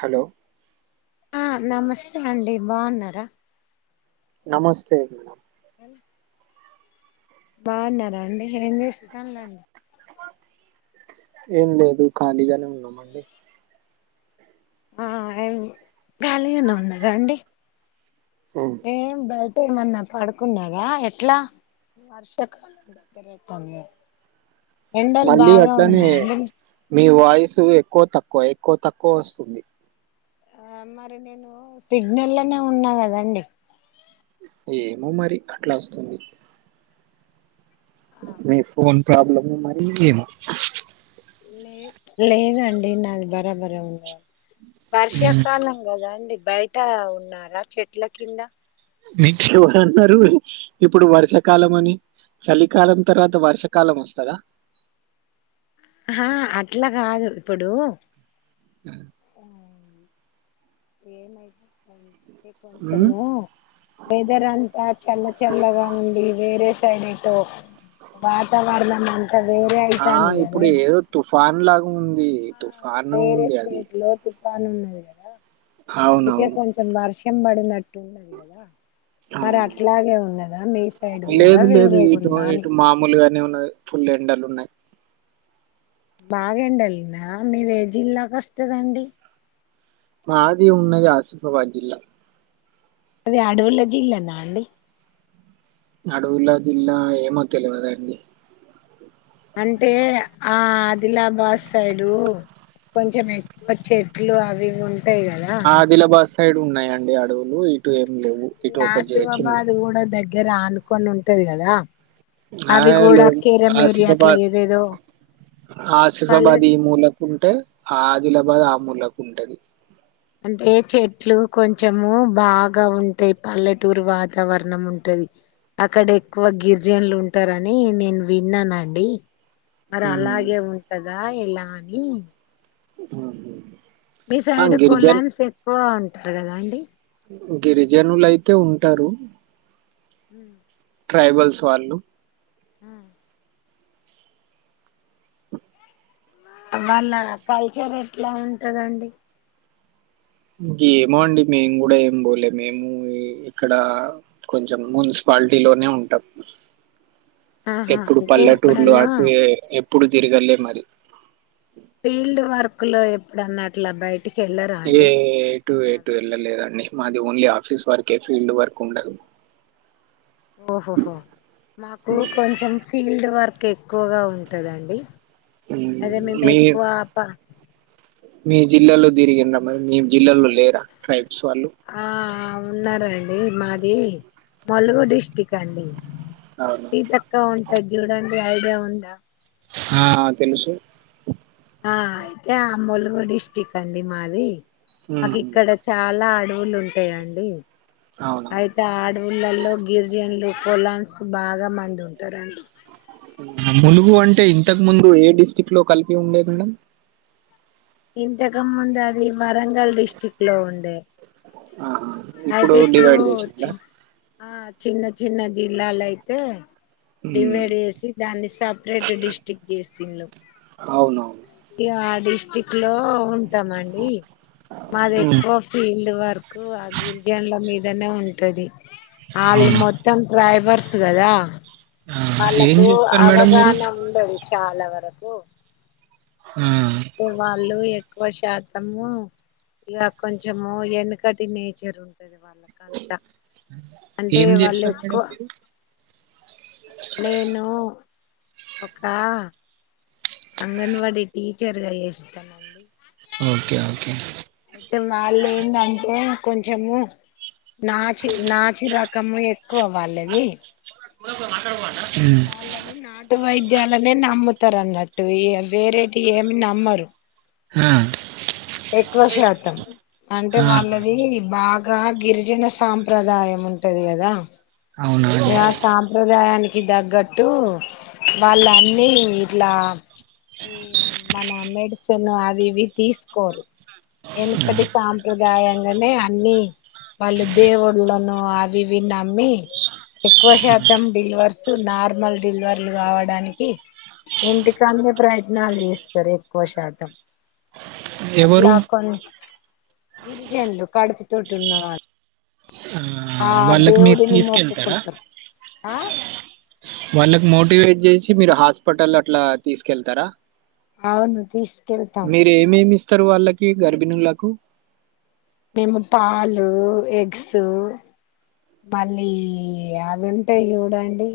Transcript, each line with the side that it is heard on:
right: Hello
left: ఆ నమస్తే అండి బాగున్నారా
right: నమస్తే మేడం
left: [inaudible] బాగున్నారా అండి ఏం చేస్తానులండి
right: ఏం లేదు ఖాళీగానే ఉన్నామండి
left: ఆ ఏం కాలిగానే ఉన్నారా అండి
right: ఉమ్.
left: ఏం బట్ ఎమన్నా పడుకున్నారా ఎట్లా వర్షాకాలం దగ్గర అవుతుంది
right: మళ్ళీ అట్లనే మీ వాయి వాయిస్ ఎక్కువ తక్కువ ఎక్కువ తక్కువ వస్తుంది
left: ఆ మరి నేను సిగ్నల్నే ఉన్నా కదండి
right: ఏమో మరి అట్లా వస్తుంది
left: ఆ
right: మీ ఫోన్ ప్రాబ్లమో మరి ఏమో
left: లే లేదండి నాది బరాబర ఉండవా వర్షా
right: ఉమ్.
left: కాలంగదాండి బయట ఉన్నారా చెట్ల కింద
right: మీ ఎవరన్నారు ఇప్పుడు వర్షాకాలం అని చలికాలం తర్వాత వర్షాకాలం వస్తదా
left: ఆా అట్లా కాదు ఇప్పుడు [inaudible] ఏమైతందో కొంచెము వెదర్ అంతా చల్ల చల్లగా ఉండి వేరే ైటు వాతావరణ వేరే అయితాంది కదా
right: ఫాన్ లాగా ఉంది తుఫాను
left: వేరే
right: ఉంది అది
left: స్టేట్ లో [unintelligible] అందుకే
right: అవునవును
left: కొంచెం వర్షం పడిన టూ ఉన్నది కదా
right: ఆ
left: మరి అట్లాగే ఉన్నదా మీ సైడ్ కూడా
right: లేదు లేదు
left: వేరేగా
right: ఇటు
left: ఉందా అని
right: ఇటు మామూలుగానే ఉన్నాయి ఫుల్ ఎండలు ఉన్నాయి
left: బాగ ఎండెలిందా మీది ఏ జిల్లాక వస్తుదండి
right: మాది ఉన్నద ఆసిఫాబాద్ జిల్లా
left: అదిే అడవుల జిల్లా నా అండి
right: అడువుల జిల్లా ఏమో తెలవదండి
left: అంటే ఆ ఆదిలాబాద్ సైడు కొంచెం ఎక్కువ చెట్లు అవి ఉంటయి ఉంటాయి కదా
right: ఆదిలాబాద్ సైడ్ ఉన్నాయండి అడవులు ఇటు లేవు
left: ఈ
right: ఇటు ఒక జే- చిన్న
left: ఆసీమాబాద్ ఊడో దగ్ దగ్గర ఆనుకొని ఉంటది కదా
right: ఆ
left: అవి
right: లే
left: కూడా కేరమేరి అట్లా
right: అసిఫాబాద్
left: ఏదేదో పల్లె
right: అసిఫాబాద్ ఈ మూలకుంటే ఆ ఆదిలాబాద్ ఆ పక్క మూలకి ఉంటది
left: అంటే చెట్లు కొంచెము బాగా ఉంటాయి పల్లెటూరు వాతావరణం ఉంటది అక్కడ ఎక్కువ గిరిజనులు ఉంటారని నేను విన్నానండి మరి
right: ఉమ్,
left: అలాగే ఉంటదా ఆ ఎలా అని
right: ఉమ్
left: మీ
right: ఆ
left: సైడ్
right: గిరిజన్
left: కొలాంసెక్కువ అంటారు కదా అండి
right: గిరిజనులు అయితే ఉంటారు
left: ఉమ్
right: ట్రైబల్స్ వాళ్లు
left: ఆ వాళ్ళ కల్చర్ ఎట్లా ఉంటందండి
right: ఇంక ఏమో అండి మేము కూడా ఏం పోలే మేము ఇక్కడ కొంచెం మున్సిపాలిటీ లోనే ఉంటం
left: ఆహా
right: ఎప్పుడు
left: అంటే
right: పల్లెటూర్లు
left: ఎప్పుడన్నా
right: అటు ఎప్పుడు తిరగలే మరి
left: ఫీల్డ్ వర్క్ లో ఎప్పుడు అన్నట్ల బైక్
right: ఏయ ఏ ఎటు ఎటు వెళ్ళలేదండి మాది ఓన్లీ ఆఫీస్ వర్క్ ఏ ఫీల్డ్ వర్క్ ఉండదు
left: ఓహోహో మాకు
right: మ్మ్.
left: కొంచెం ఫీల్డ్ వర్క్ ఎక్కువగా ఉంటదండి అదే మేము
right: మీ
left: ఎక్కువ ఆప
right: మీ జిల్లాలో తిరిగిండ్రి మీ జిల్లాలో లేరా వాళ్ళు
left: ఆ ఉన్నారండి మాది ములుగు డిస్టిక్ అండి
right: అవునా
left: సీతక్క ఉంటా ది చూడండి ఐడియా ఉందా
right: ఆ తెలుసు
left: ఆ అయితే ఆ ములుగు డిస్టిక్ అండి మాది మాకు
right: మ్మ్.
left: ఇక్కడ చాలా ఆడ నోళ్లు ఉంటాయా అండి
right: అవునా
left: అయితే అడవుళ్లలో గిరిజనులు పొలాన్స్ బాగా మంది ఉంటారండి
right: మునుగు అంటే ఇంతకు ముందు ఏ డిస్టిక్ట్ లో కలిపి ఉండేది మేడమ్
left: ఇంతక ముందు అది వరంగల్ డిస్టిక్ట్ లో ఉండే
right: ఆ ఇప్పుడు
left: అయితే
right: డివైడ్ చేసిందా
left: చి ఆ చిన్న చిన్న జిల్లాల అయితే
right: మ్మ్.
left: డివైడ్ చేసి దాన్ని సపరేట్ డిస్ట్రిక్ట్ చేసింళు
right: అవునవును
left: ఆ డిస్టిక్ట్ లో ఉంటామండి మాది
right: మ్మ్.
left: ఎక్కువ ఫీల్డ్ వర్ కు ద్ గిరిజనుల మీదనే ఉంటది ఆల్లు
right: అవునా
left: మొత్తం ట్రైబర్ స్తు కదా
right: ఆ, ఏం
left: వాళ్ళకు
right: చేస్తారు మేడం మీరు
left: అవగాహన ఉండదు. చాలా వరకు
right: ఆ,
left: వాళ్ళు ఎ ఎక్కువ శాతము ఇక కొంచము వెనకటి నేచరు వాళ్ళకంతా అంటే
right: ఏం
left: వాళ్ళు
right: చేస్తారు
left: ఎక్కు
right: మేడం మీరు
left: నేను ఒక అంగన్వాడి టీచర్గా చేస్తానండి
right: ఓకే ఓకే
left: అయితే వాళ్ళు ఏందంటే కొంచము నాచి నాచి రకము ఎక్కువ వాళ్ళది.
right: [unintelligible]
left: వాళ్ళని నాటు వైద్యాలనే నమ్ముత్ చెత్తారు అన్నట్టు వేరేటి ఏమి నమ్మరు.
right: ఆ
left: ఎక్కువ శాతం అంటే
right: ఆ
left: వాళ్ళది ఈ బాగా గిరిజన సాంప్రదాయం ఉంటది కదా!
right: అవున
left: ఆ
right: అండి
left: సాంప్రదాయానికి తగ్గట్టు వాళ్ళ అన్ని ఇట్లా ఈ మన మెడిసిన్ అవి ఇవి తీసుకోరు. వెనకటి సాంప్రదాయంగానే అన్ని వాళ్ళు దేవుళ్ళను అవి ఇవి నమ్మి, ఎక్కువ శాతం డెలివర్స్ నార్మల్ డిలివర్లు కావడానికి, ఇంటికాడానే ప్రయత్నాలు చేస్తరు ఎక్కువ శాతం. అట్లా
right: ఎవరు
left: కొన్ గిరిజనులు కడుపు తోటి ఉన్నవాళ్ళు
right: ఆ
left: ఆ
right: వాళ్ళకి మీరు
left: దేవుడిని
right: తీసుకెళతారా
left: మొక్కుకుంటారు ఆ
right: వాళ్ళకి మోటివేట్ చేసి మీరు హాస్పిటల్ అట్లా తీసుకెళ్తారా.
left: అవును తీస్
right: మీర ఏమేమి ఇస్ ఇస్తరు వాళ్ళకి గర్భిణులకు
left: మేము పాలు ఎగ్స్ మళ్ళీ అవి ఉంటాయి చూడండి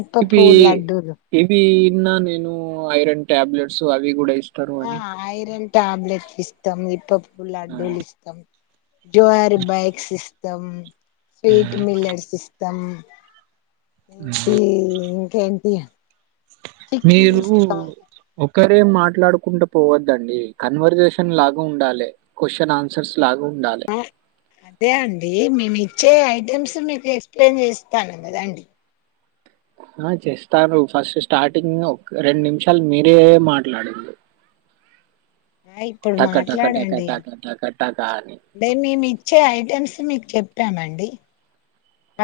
left: ఇప్ప
right: ఇవి
left: పువ్వు లడ్డూలు
right: ఏంటి నిన్న నేను ఐరన్ ట్యాబ్లెట్స్ అవి కూడా ఇస్త విస్తరు
left: ఆ
right: అని [unintelligible]
left: ఐరన్ టాబ్లెట్స్ ఇస్తం ఇప్ప పు
right: ఆ,
left: లడ్డులు ఇస్తాం జుహరి బైక్ సిస్ దం
right: ఆ,
left: స్వీట్ మిల్లెట్స్ ఇ తం
right: ఆ.
left: ఇంకే ఇంకేంటి చిక్కీలు
right: మీరు
left: ఇస్తాం
right: ఒక్కరే మాట్లాడుకుంట పోవద్దండి కన్వర్జేషన్ లాగా ఉండాలె క్వశ్చన్ ఆన్సర్స్ లాగా ఉండాలి
left: ఆ అదే అండి మేమి చే ఐటెమ్స్ మీకు ఎక్స ప్లెయిన్ చేస్తాన కదాండి
right: ఆ చేస్తారు ఫస్ట్ స్టార్టింగ్ ఒక రెండు నిమిషాలు మీరే మాట్లాడింరు
left: ఇప్పుడు
right: టక
left: మాట్లాడండి
right: టక టక టక అని
left: అంటే మేమి ఇచ్చే ఐటమ్స్ మీకు చెప్ పేమండి [unintelligible]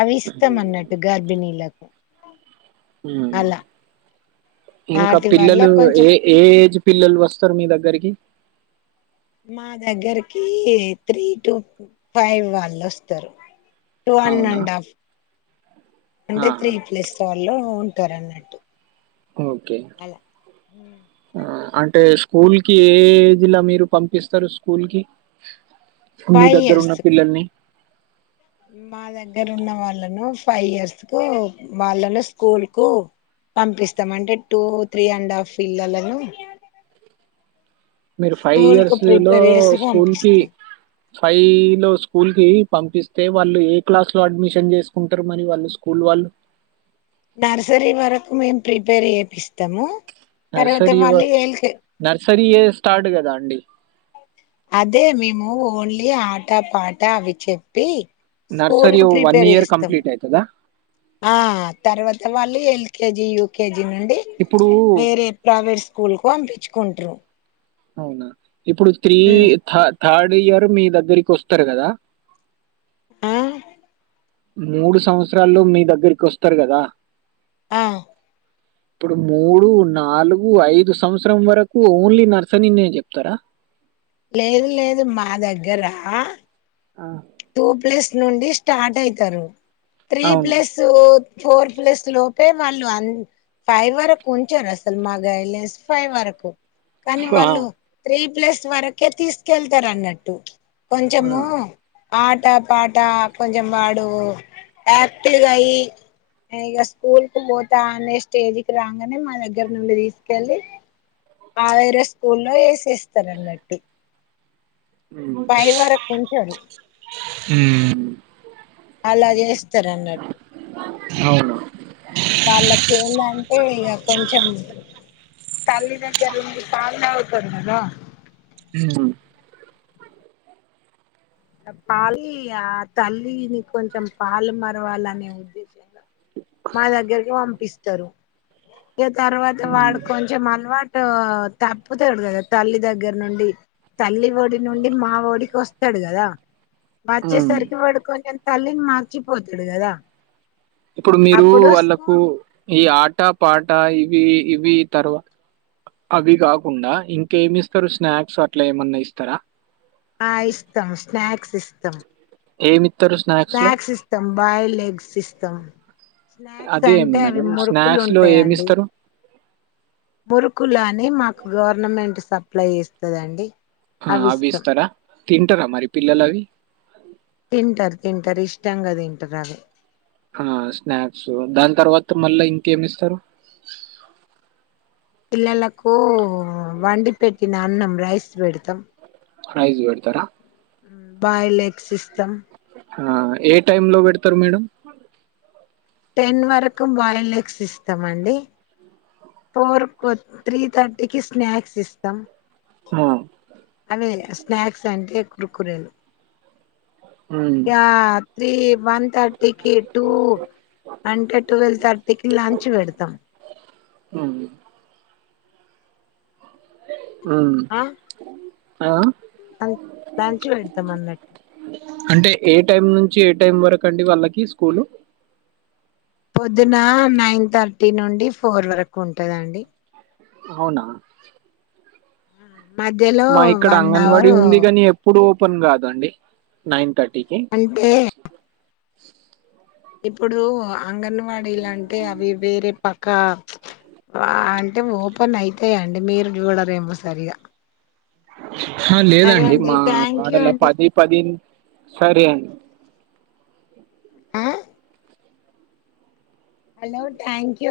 left: అవి ఇస్తంఅన్నట్టు గర్భిణీలకు
right: ఉ
left: అలా
right: ఇంకా
left: వాటి వల్ల
right: పిల్లలు
left: కొంచెం
right: ఏ ఏ ఏజ్ పిల్లలు వస్తారు మీ దగ్గరికి
left: మా దగ్గరకి త్రీటూ ఫైవ్ వాళ్ళు వస్తారు టూ వన్
right: అవునా
left: అండ్ హాఫ్
right: ఆ
left: అంటే త్రీ ప్లస్ వాళ్ళు ఉ టరఅన్నట్టు
right: ఓకే
left: అలా
right: ఆ అంటే స్కూల్ కి ఏ ఏజ్లొ మీరు పంపిస్తరు స్కూల్ కి మీ
left: ఫైవ్
right: దగ్గర ఉన్న
left: ఇయర్స్
right: పిల్లల్ని
left: మా దగ్గర ఉన్న వాళ్ళను ఫైవ్ ఇయర్స్ కు వాళ్ళను స్కూల్ కు పంపిస్తాం అంటే టూ త్రీ అండ్ హాఫ్ పిల్లలను
right: మీరు ఫైవ్
left: స్కూల్ కు
right: ఇయర్స్ లో
left: ప్రిపేర్ చేసి
right: స్కూల్ కి
left: పంపిస్తాం
right: ఫైవ్ లో స్కూల్ కి పంపిస్తే వాళ్ళు ఏ క్లాస్ లో అడ్మిషన్ చేసుకుంటరు మరి వాళ్ళు స్కూల్ వాళ్ళు,
left: నర్సరీ వరకు మేము ప్రిపేర్ చేపిస్తము
right: నర్సరీవర నర్సరీ యే స్టార్ట్ కదా అండి,
left: అదే మేము ఓన్లీ ఆట పాట అవి చెప్పి స్కూల్
right: నర్సరీ
left: కు
right: వన్
left: ప్రిపేర్
right: ఇయర్
left: చేస్తాం
right: కంప్లీట్ అవుతుందా
left: ఆ తర్వాత వాళ్ళు L L K G UKG నుండి
right: ఇప్పుడు
left: వేరే ప్రైవేట్ స్కూల్ కు పంపించు కొంట్రు
right: అవునా ఇప్పుడు త్రీ థర్ థర్డ్ ఇయర్ మీ దగ్గరికి వస్తరు కదా
left: ఆ
right: మూడు సంవత్సరాల్లో మీ దగ్గరికి వస్తరు కదా
left: ఆ
right: ఇప్పుడు మూడు నాలుగు ఐదు సంవత్సరం వరకు ఓన్లీ నర్సనీ నే చెప్తరా,
left: లేదు లేదు మా దగ్గరా
right: ఆ
left: టూ ప్లస్ నుండి స్టార్ట్ అయితరు, త్రీ
right: అవును
left: ప్లస్ ఫోర్ ప్లస్ లోపే వాళ్ళు అం ఫైవ్ వరకు ఉంచరు అసలు మా గైడ్లైన్స్ ఫైవ్ వరకు, కానీ
right: ఆ
left: వాళ్ళు త్రీ ప్లస్ వరకే తీసుకెళ్తరు అన్నట్టు,
right: ఆ
left: కొంచము ఆట పాట కొంచెం వాడు యాక్టివ్ గా అయ్యి ఇగ స్కూల్ కు పోతా అనే స్టేజకిి రాగానే మా దగ్గర నుండి తీసుకెళ్ళి ఆ వేరే స్కూల్లో వేసేస్తారన్నట్టు, ఫైవ్ వరకు ఉంచరు,
right: హ్మ్
left: అలా చేస్తరు అన్నట్టు
right: అవును
left: వాళ్ళకి ఏందంటే ఇక కొంచెం తల్లి దగ్గరుండి పాలు తాగు తరుకదా
right: హ్మ్
left: ఆ పాలి ఆ తల్లిని కొంచెం పాలు మరవాలనే ఉద్దేశంగా మా దగ్గరికి పంపిస్త స్తారు ఇగ తర్వాత
right: మ్మ్.
left: వాడు కొంచెం అలవాటు టు తప్పుతడు కదా తల్లి దగ్గర నుండి తల్లి డి నుండి మా డికి వస్తాడు కదా మ చేే
right: మ్మ్.
left: సరికి పడుకొని ఎ తల్లీని మార్చిపోతుడు కదా
right: ఇప్పుడు మీరు
left: అప్పుడు
right: వాళ్ళకు
left: స్కూల్
right: ఈ ఆట పాట అట్ట ఇవి ఇవి తర్వా అవి కాకుండా ఇంకేమి ఇస్తారు స్నాక్స్ అట్లా ఏమన్నా ఇస్తారా
left: ఆ ఇస్తాం స్నాక్స్ ఇస్తాం
right: ఏమిత్తరు లో?
left: స్నాక్స్ ఇస్తాం బాయిల్డ్ ఎగ్స్ ఇస్తాం స్నాక్స్
right: అదే
left: అంటే అవి
right: మేడం
left: మురుకులు
right: స్నాక్స్ లో
left: ఉంటాయండి
right: ఏమిస్తారు?
left: మురుకులు అని మాకు గవర్నమెంట్ స అప్లై చేస్తదండి
right: ఆ
left: అవి ఇస్తాం
right: అవిస్తార తిన్ టర అమారి పిల్లలు అవి
left: తింటారు తింటారు ఇష్టాంగా తింటారు అవి
right: ఆ స్నాక్స్ దాని తర్వాత మళ్ళా ఇంకేమి ఇస్తారు
left: పిల్లలకు వండి పెట్టిన అన్నం రైస్ పెడతాం
right: రైజ్ పెడ్తరా
left: బాయిలే ఎగ్గ్ సిస్టమ్
right: ఆ ఏ టైమ్ లో పెడతారు మేడం
left: టెన్ వరకు బాయిల్ ఎగ్స్ ఇస్తామండి ఫోర్ కు త్రీ థర్టీకి స్నాక్స్ ఇస్తాం
right: ఆ!
left: అవే చేస్తం స్నాక్స్ అంటే కుర్కురేలు
right: హ్మ్.
left: యాద్ త్రీ వన్ థర్టీకి టూ అంటే ట్వెల్వ్ థర్టీకి లంచ్ పెడతాం
right: అ హ
left: ఆ
right: అ ఆ
left: లంచ్ పెడతాం అన్నట్టు
right: అంటే ఏ టైం నుంచి ఏ టైం వరకు అండి వాళ్ళకి స్కూలు
left: పొద్దున నైన్ థర్టీ నుండి ఫోర్ వరకు ఉంటదండి
right: అవునా
left: మధ్యలో
right: మా ఇక్కడ
left: వన్
right: అంగన్వాడీ
left: అవర్
right: ఉంది గని ఎప్పుడు ఓపెన్ కాదండి నైన్ థర్టీ
left: అంటే ఇప్పుడు అంగన్వాడీలాంటే అవి వేరే పక్క ఆ అంటే ఓ కొన్నిఅయితయండి మీరు చూడరేమో సరిగా
right: ఆ
left: సరే
right: లేదండి
left: అండి
right: మా
left: థ్యాంక్ యూ
right: పాడల
left: అండి
right: పది పది సరే అండి
left: ఆ హలో థ్యాంక్ యూ